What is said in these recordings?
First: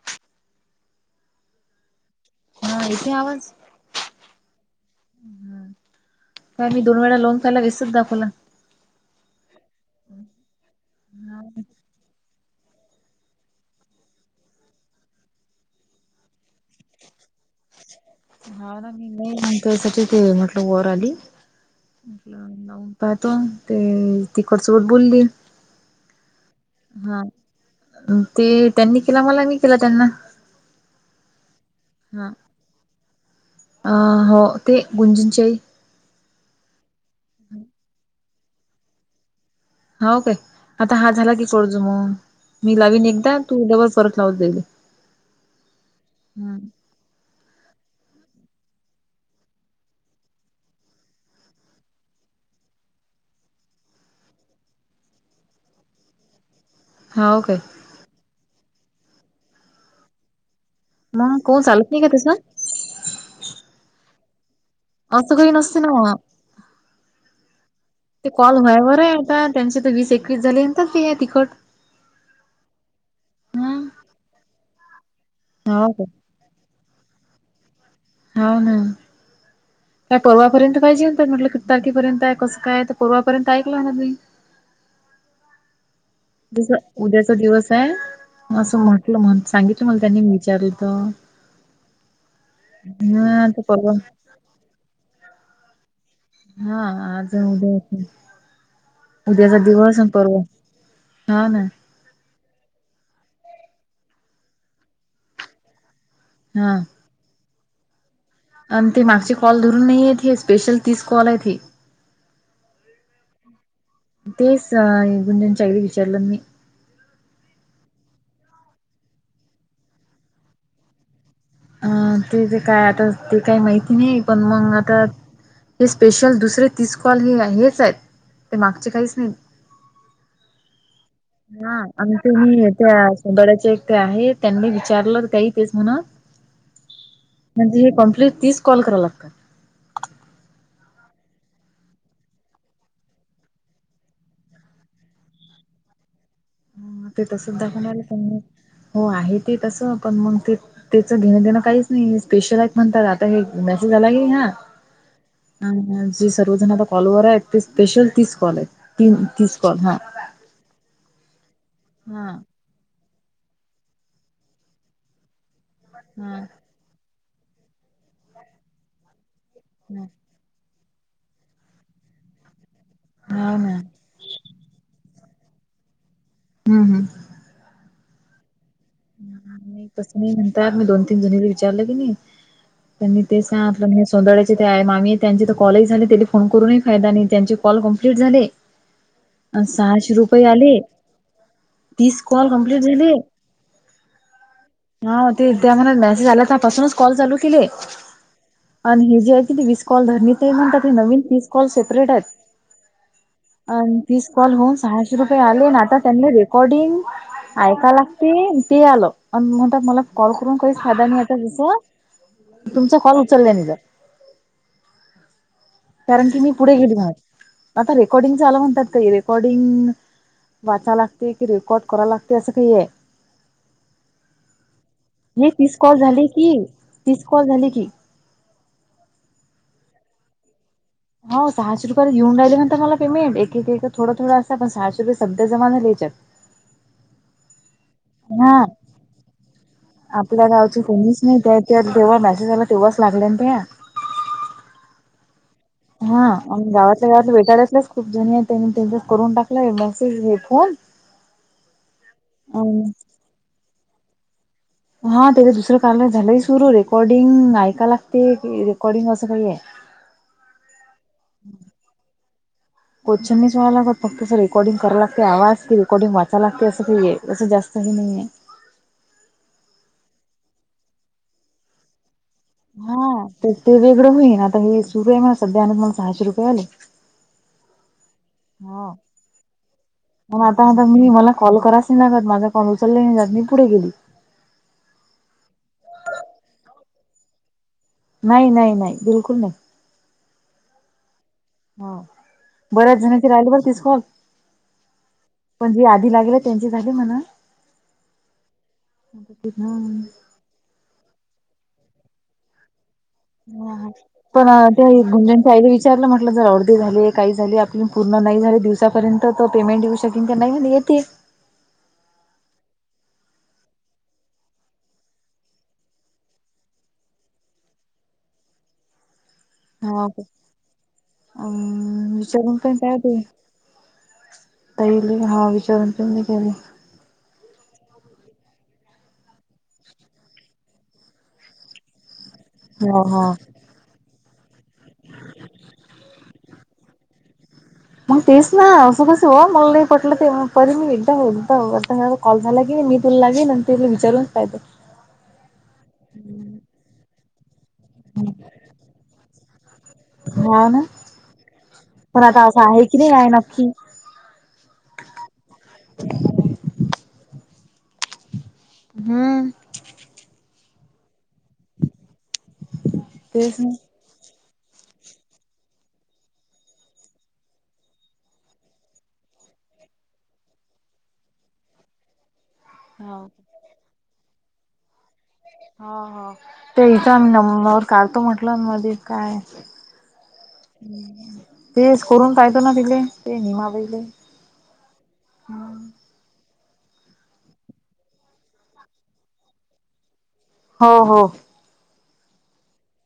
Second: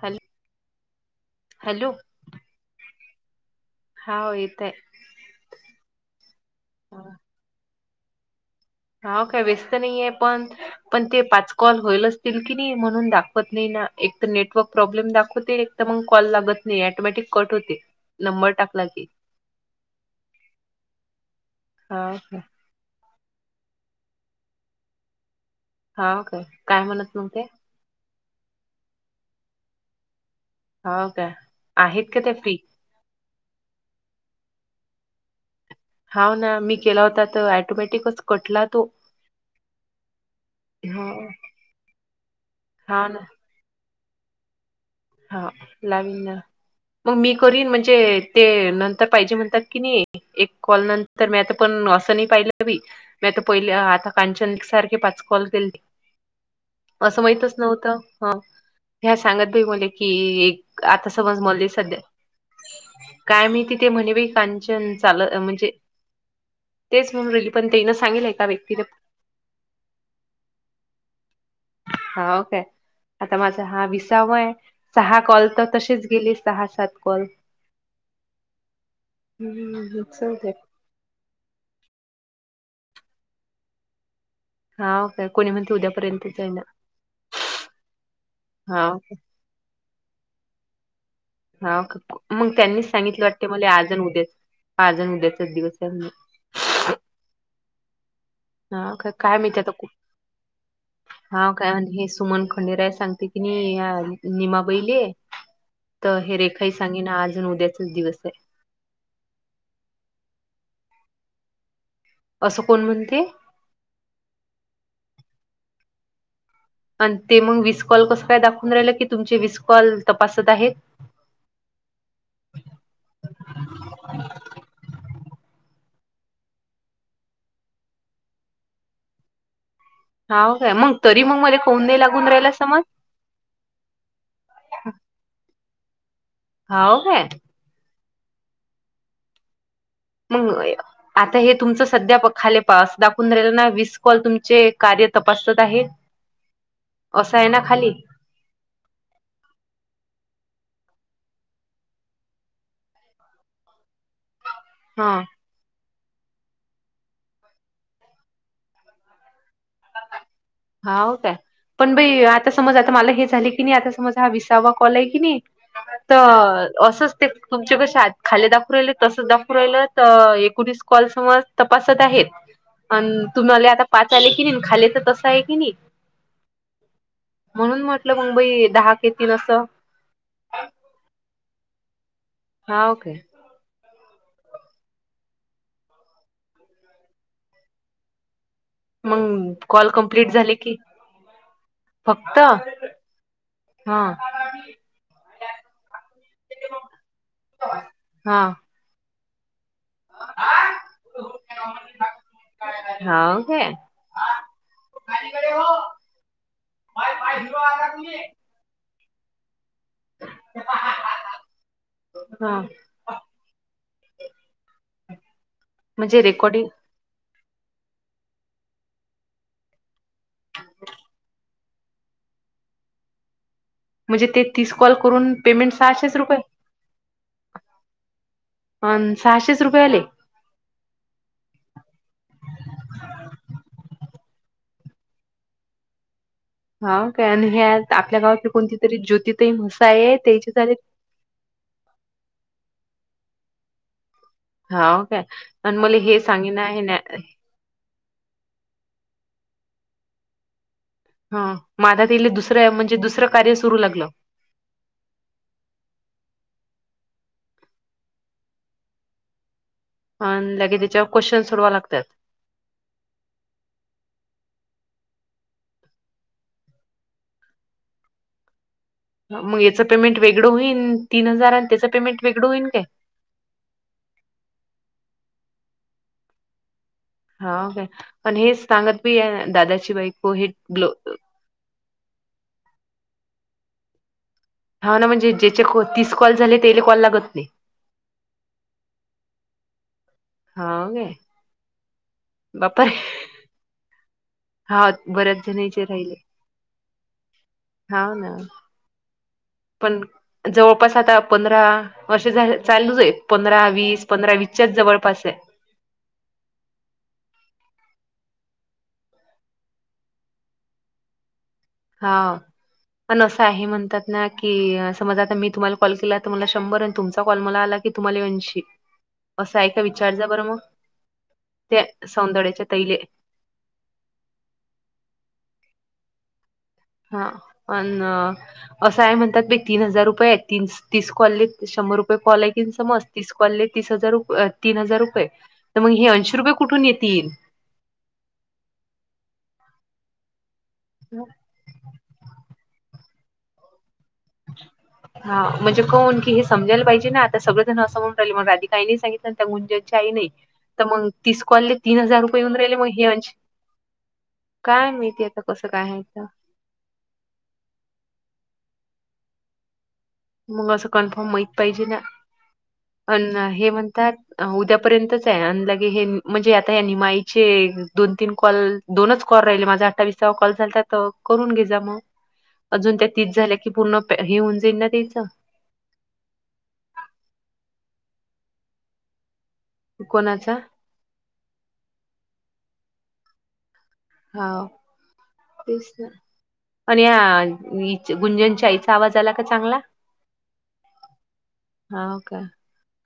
Hello hello किती आवाज हा येत आहे ह का मी दोन वेळा लोन प्यायला विसत द खला हा काय व्यस्त नाहीये पण पण ते पाचकॉल होईल असतील नाही म्हणून दाखवत नाही एक तर नेटवर्क प्रॉब्लेम दाखवते मग कॉल लागत नाही टोमॅटिक क हो हा ना मी नाही म्हग त्यासाठीच म्हटलं वर आली हा काय म्हट पाहतो ते ती कडसकट बोलली हा काय काय म्हणत हा नव्हते ते त्यांनी केला मला मी केला त्यांना हो का आहेत का हा ते फ्री अ हो ते गुंजनचेई हा ना मी केला होता तर ऍटोमॅटिकच कटला तो हा काय आता हा ह झाला की पडजू मग मी हा लावीन ना एकदा तू डबल. परत लावत जाईल हा लावीन ना मग मी करन म्हणजे म्हणजे ते नंतर पाहिजे म्हणतात की नाही एक कॉल नंतर मी आता पण असं नाही पाहिलं हवी मी आता पहिले आता कांचन सारखे पाच कॉल दि असं हा माहितच काय नव्हतं ह ह्या सांगत भाई मले कि एक आता मग समज कोण मली चालत सध्या नाही का त्याच काय मी तिथे म्हणे बा का असं काही नसते ना तेच म्हणून राहिली पण तेन सांगितलं ते एका कॉल व्यक्तीने व्हायावर आहे आता त्यांचे तर वीस एकवीस झालेंत ते तिखट हा ओके आता माझा हम हा विसावा आहे सहा कॉल तर हो तसेच गेले सहा सात कॉल होा ना हम्म काय जाऊदे परवापर्यंत पाहिजे होत म्हटलं तारखेपर्यंत कसं काय तर पूर्वापर्यंत ऐकलं हो ना तु्ही हा काय कोणी म्हणते उद्यापर्यंत तस उद्याचा दिवस आहे असं हाव काय म्हटलं म्ह सांगितलं मला त्यांनी मी विचारलं तो हा मग त्यांनीच सांगितलं वाटते आता मला आज परवा उद्या आजण उद्याचाच दिवस आहे हा आज उद्याच हा काय काय मिीतीताूप हा काय म्ह हे सुमन पंडीराय सांगते की नाही निमाबैले तर हे रेखाही हा सांगेना अजून उद्याचाच दिवस आहे आणि ते मागचे कॉल धरून नाहीय ती स्पेशल तीस कॉल आहे ती असं कोण म्हणते तेच गुंजनच्यागली विचारलं मी आणि ते मग विसकॉल कसं काय दाखवून राहिलं की तुमचे विसकॉल तपासत आहेत अ ते तेे काय आता ते काही माहिती नाही पण मग आता हे स्पेशल दुसरे तीस कॉल हे हेच आहेत ते मागचे काहीच नाही हा काय मग तरी मग मला हा काऊन नाही आम लागून ते राहिला मी समज त्या सोडळ्याचे एक आहे त्यांनी विचारलं काही ते म्हणात हा का प्लीज तीच कॉल कराव लागतात मग आता हे तुमच सध्या खाले पास दाखवून राहिल ना विस कॉल तुमचे तपासत आहे ह ते असं आहे तसद् ना खाली दाखवणार पण हो आहे ते तस पण मग ते त्याचं घेणं देणं काहीच नाही स्पेशल म्हणतात आता हे मेसेज आला क हा हा ज सर्वजनता कॉलोवरा स्पेशल तीसकल आहे त तीसकॉल हा हा होतय पण बाई हा आता समज आता मला हे झाले की नाही आता समज हा विसावा कॉल आहे की नाही हा तर असंच ते तुमचे कसे आत खाली दाखवून राले तसच दाखव एकोणीस कॉलसर तपासत आहेत अ हा तुम्हाला ना आता पाच आले की नाही खालेचं तसं आहे की नाही हम्म हम्म आपल्या मुंबई ह नाही कसं नाही म्हणत मी दोन तीन जणी विचारलं की नाही हाव काय पण तेच्या आपलं सोंदड्याचे ते आहे मामी त्यांचे तर कॉल झाले त्या फोन करूनही फायदा नाही त्यांचे कॉल कम्प्लीट झाले मग अ कॉल सहाशे कम्प्लीट रुपये झाले आले की तीस फक्त कॉल कम्प्लीट झाली हा हा ते त्या म्ह मेसेज आल्या पासूनच कॉल चालू केले हा हे जे आहे कि वीस कॉल धरणी ते म्हणतात हे नवीन वीस कॉल सेपरेट आहेत हा आणि तीस कॉल होऊन सहाशे रुपये आले आणि आता त्यांनी रेकॉर्डिंग ऐकायला ते आलं म्हणत मला कॉल करून काही फायदा नाही आता जस हा तुमचा कॉल उचललं नाही जर म्हणजे कारण की मी रेकॉर्डिंग पुढे गेली म आता रेकॉर्डिंग ला म्हणतात का रेकॉर्डिंग वाचा लागते की रेकॉर्ड करा लागते असं काही आहे म्हणजे ते तीस कॉल करून हे पेमेंट तीस कॉल सहाशेच झाली रुपये की तीस कॉल झाली की अ सहाशेच रुपये आले हो सहाशे रुपयाला घेऊन राहिल्या नंतर मला पेमेंट एक एक एक थोडं थोडं असं पण सहाशे रुपये सध्या जमा झा ल्यायच्यात हा काय आणि ह्या हा आहे आपल्या त्याचे झाले गावची कोणीच नाही त्या जेव्हा मेसेज आला तेव्हा लागलेन त्या हा ओ का हा गावातल्या गावातलं बेटालातलंच खूप जण त्यांनी त्यांचा करून टाकलाय मेसेज हे फोन ह माझा ति दुसरं अ म्हणजे दुसरं कार्य सुरू लागलं हा त्याला दुसरं कारण झालं सुरू रेकॉर्डिंग ऐका लागते की रेकॉर्डिंग असं काही आहे अ लागे त्याच्यावर क्वेश्चन् सोडवा लागतात क्चन मच्हाय लात फक्त अस रेकॉर्डंग कराय लागते आवाज क रेकॉर्डिंग वाचय लागते असं असं जास् काही नाही आहे मग याच पेमेंट वेगळं होईन तीन हजार आणि त्याच पेमेंट वेगळं होईन काय? हा तर ते वेगळं होईन आता हे सुरू आहे मणा सध्या आण म सहाशे रुपये आले हा का पण हेच हा सांगत बी आहे दादाची बायको पण आता आता हे्लो मी मला कॉल करायच नाही माझा कौल उचलले नाही जात मी पुढे गेली हा ना म्हणजे ज्याचे तीस कॉल झाले तेले कॉल लागत नाही नाही नाही नाही बिलकुल नाही हाव काय हा बापरे! बऱ्याच जण्याची राहिल बर तिस कॉल हाव पण जे आधी लागेल त्यांचे झाले म्ह हा ना पण जवळपास आता पंधरा असे चालूच आहे पंधरा ह वीस पंधरा पण वीसच्याच त्या जवळपास आहे गुंजांच्या आईला विचारलं म्हटलं जर अर्धे झाले काही झाली पूर्ण नाही झाले दिवसापर्यंत त पेमेंट येऊ शकेन की नाही म्ह येते हा पण असं आहे म्हणतात ना की समज आता मी तुम्हाला कॉल केला तर मला शंभर आणि तुमचा कॉल मला आला हे तुम्हाला वंशी असं आहे का हा विचार जा बरं मग त्या अम सौंदड्याच्या तैले ल हा विचारून पी केले हा पण असं का म्हणतात तीन हजार रुपये ती तीस कॉलली शंभर रुपय कॉल कि हो हो समज कॉले तीस हजार तीन हजार रुपये तर मग हे ऐंशी रुपये कुठून येतील मग तेस ना असं कसं व मला नाही पटलं ते परी मी एकदा एकदाता कॉल झाला की मी तुला लागे त हा म्हणजे कोण कि हे समजायला पाहिजे ना आता सगळं ं म्हण राहिगधी का नाही सांगित गुंज नाही हा ना तर मग तीसकल तीन हजार पण रुपये आता येऊन असं राहिले आहे मग की हे नाही आहे अंश नक्की काय मिीती आता कसं काय आहेथ हम्म मग असं कन्फर्म माहत पाहिजे ना अ तेच हे ना म्हणतात उद्यापर्यंतच आहे आणि लगे हे म्हणजे आता या निमाईचे दोन तीन कॉल दोनच कर राहिले माझा अठ्ठावीस कॉल झालता तोवर करून घे जा मग अजून त्या हो तीस झाल्या की पूर्ण हे होऊन जाईल ना त्याच हा हा ते इथं नमनावर काढतो म्हटलं मध्ये काय कोणाचा तेस करून तय तो ना दिले ते निमवे हा तेच प ह्या गुंजनच्या आईचा आवाज आला का चांगला हो हो हा का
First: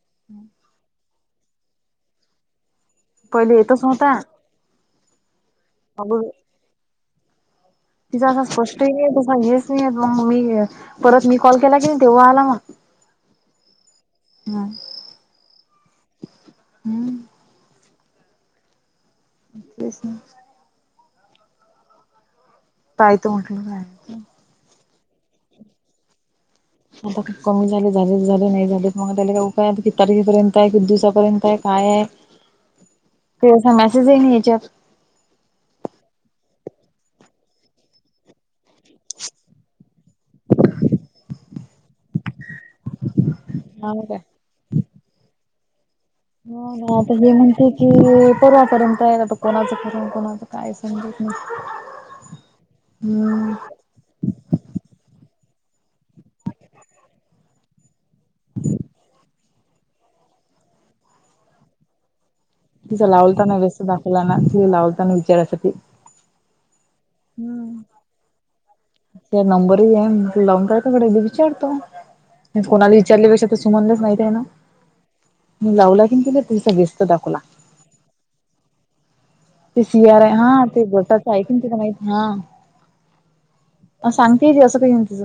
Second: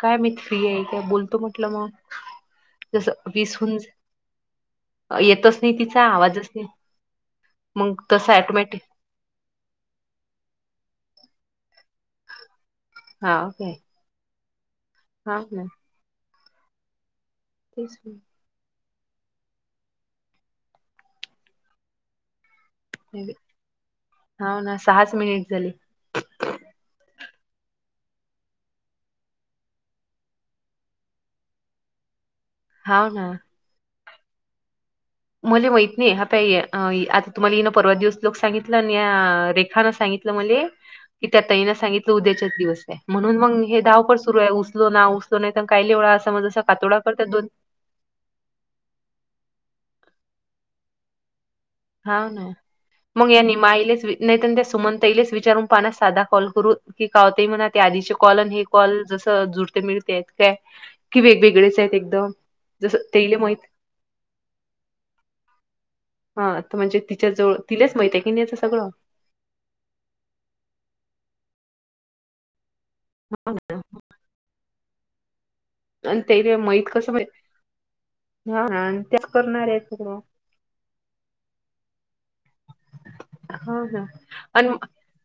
काय मी फ्री आहे काय बोलतो म्हटलं मग जसं वीस पहिले होऊन येतच ज- नव्हता येतच नाही तिचा आवाजच नाही मग तिझ तसं असा स्पष्ट ऑटोमॅटिक नाही आहे तसा येच नाही आहे मग मग मी परत मी कॉल केला की तेव्हा आला मग हा ओके हा हा हम्म तेच तेच मग पाय त मी- म्हठलं का हाव ना सहाच मिनिट झाले आता खूप कमी झाले झालेच झाले नाही झाले मग त्याला का उ काय की तारखेपर्यंत आहे कि दिवसापर्यंत आहे काय आहे हा ना ते असा याच्यात मला माहित नाही हा ताई आता तुम्हाला हिनं परवा दिवस लोक सांगितलं आणि या रेखा सांगित क त्या ताईना सांगितलं उद्याच्याच दिवस आहे म्हणून मग हे हा धावपळ काय सुरू आहे उचलो ना उचलो नाही काही हो ना आता हे म्हणते की परवापर्यंत आहे ना आता कोणाचं करून कोणाच काय समजत नाही हा ना मग या नि हम्म मालेच नाहीत त्या सुमंतईलेच वि [inaudible] साधा कॉल करू काय होते म्हणून आधीचे कॉल आणि हे कॉल जसे जुळते मिळते कि वेगवेगळेच आहेत एकदम जसं तिचां तेले लावलताना माहित व्यस्त दाखवला ना ति लावलताना विचारासाठी हा आता म्हणजे तिच्या जवळ तिलाच मैत किणीच त्या नंबर आहे लावून काय काकडे विचारतो कोणाला विचारल्यापेक्षा त सु म्हणलंच माहित आहे ना. मी लावला की आणि तुला ते तस माहित वेस्त कसं दाखवला‌. हा आणि त्याच करणार आहे ते सगळं शियारा आहे हा ते बसाच आहे कि तला माहित हा. हा हा सांगते ती आणि असं काही नाही तिचं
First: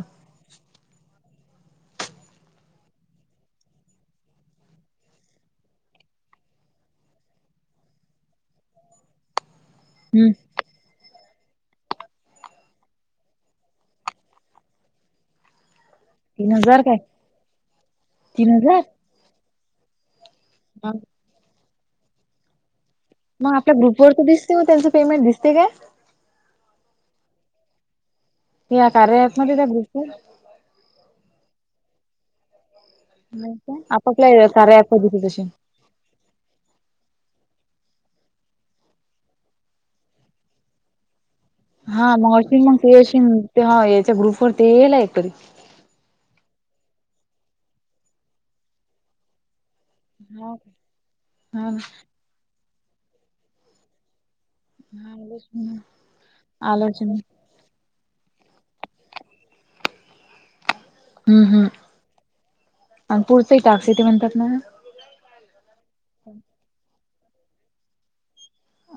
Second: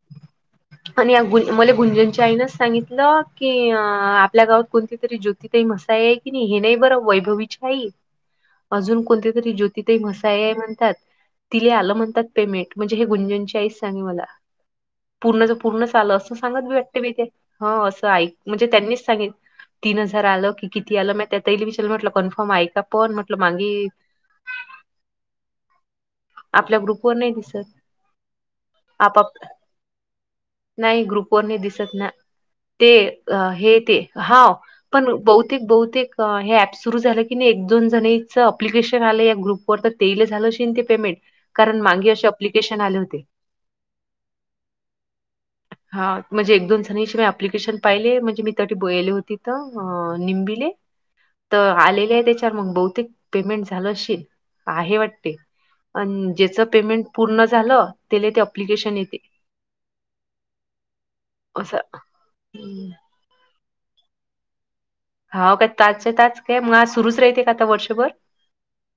आणि गु. मले गुंजनच्या आईनच सांगितलं की आपल्या गावात कोणती तरी ज्योतिताई मसाई आहे की नाही. हे नाही बर वैभवी आहे अजून कोणते तरी जो. तिथे हम्म म्हसाई म्हणतात तिले आलं म्हणतात. पेमेंट हे गुंजन च्या आईच सांगे मला. असं तीन सांगत हजार काय हो तीन असं हजार त्यांनी सांगितलं तिने. आल की किती आलं म त्या विचार म्हटलं कन्फर्म आहे का? पण म्हटलं मग आपल्या मागे ग्रुप वर तर दिसते मग त्यांचं पेमेंट दिसते का. आपल्या ग्रुपवर नाही दिस कार्या आपप ऍप मध्ये त्या ग्रुपवर नाही ग्रुप कोणी दिसत ना ते नाही का हे ते हा आपापल्या कार्या ऍप पण मध्ये तशी बहुतेक बहुतेक हे ॲप सुरू झालं एक दोन जणांचं अप्लीकेशन आलय या ग्रुप वर ते हे झाले असेल पेमेंट कारण हा मागे असे मग अशी मग अप्लिकेशन ते आले अशी होते. ह याच्या ग्रुप वर तेला एकतरी. हा म्हणजे एक दोन जणांशी मी अऍप्लिकेशन पाहिले म्हणजे मी त्या बोले होती तर. अ हा निंबिले तर हा आलेले आहे त्याच्यावर मग बहुतेक पेमेंट झालं असशील. आहे वाटते. अ ज्याच आलोच पेमेंट हम्म पूर्ण झालं त्याला ते अप्लिकेशन येते. हो असं. ते टास्क येतेे म्हणतात ना. हा काय ताचचे तच काय मग आज सुरूच राहते का आता वर्षभर.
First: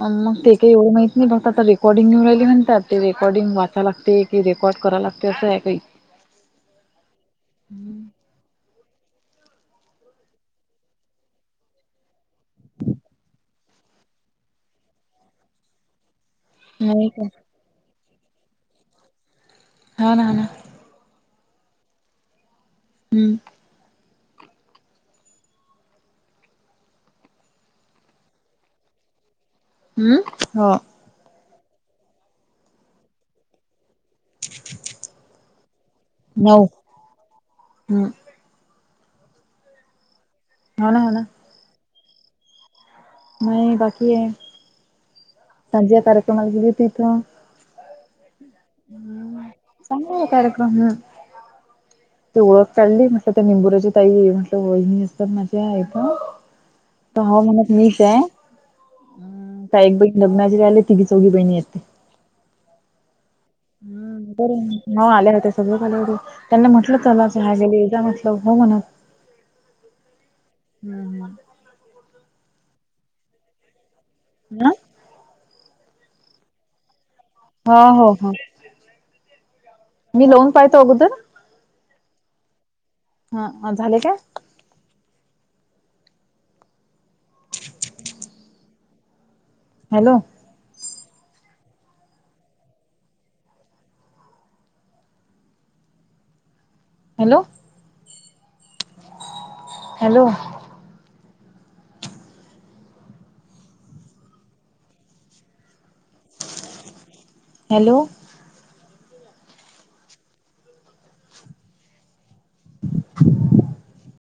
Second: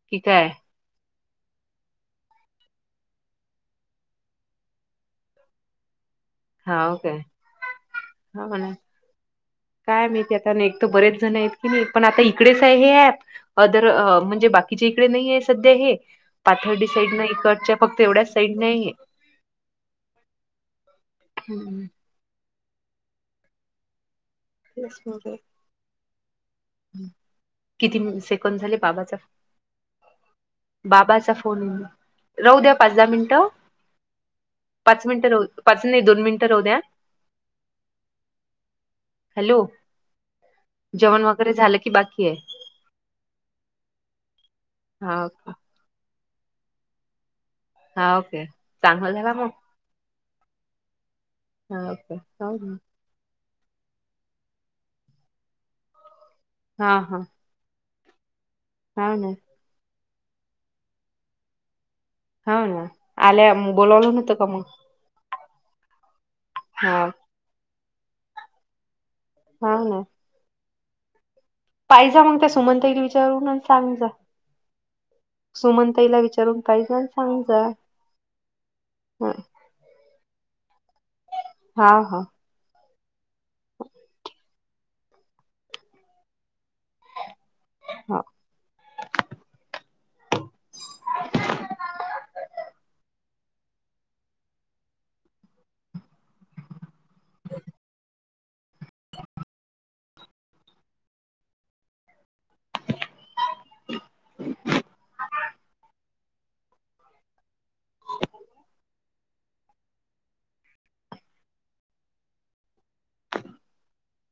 अ कि मग काय ते काही एवढं माहित नाही फक्त आता रेकॉर्डिंग येऊन राहिले म्हूतात ते रेकॉर्डिंग वा लागते की रेकॉर्ड कराव लागते असं आहे काही. हा ओ काे ह म्हणे. काय माहिती आता एक तर बरेच जण आहेत की नाही पण आता इकडेच आहे हे ऍप अदर म्हणजे बाकी. बाकीच्या इकडे नाही आहे सध्या हे पाथर्डी साईड नाही इकडच्या फक्त एवढ्याच साईड नाही आहे हा ना ह ना. हम्म. हम्म. तस मज. किती सेकंड झाले बाबाचा. हम्म हो. बाबाचा राहू द्या पाच दहा मिनिटं. पाच मिनटं र पाच नाही दोन मिनिटं राहु नऊ द्या हम्म हॅलो हो ना हो ना जेवण वगैरे झालं कि बाकी आहे. नाही बाकी आहे हा ओके सध्या कार्यक्रमला गेली त इथ. हा ओके चांगलंवा मग ह हा ओके ते हो ओळख ना काढली म. त्या निंबूराची ताई म्हटलं वणी असत माझी आहे हा पण हा ह म्हणत मी ते हा ना. लग्नाचीहिले तिघी चौघी बहिणी येते. हा ना आल्या बोलावलं नव्हतं का मग. स हो त्यांनी हा म्हटलं चला ह गेलेदा म्हटलं हो म्हणत हा ना. हम्म हम्म. पाहिज मग त्या सुमंतई विचारून आणि सांग जा. हम सुमनताईला विचारून पाहिजे. हा हो हो मी लोन पाहतो अगोदर हा हा हा झाले का? हा हॅलो हॅलो हॅलो [unintelligible] हॅलो [inaudible]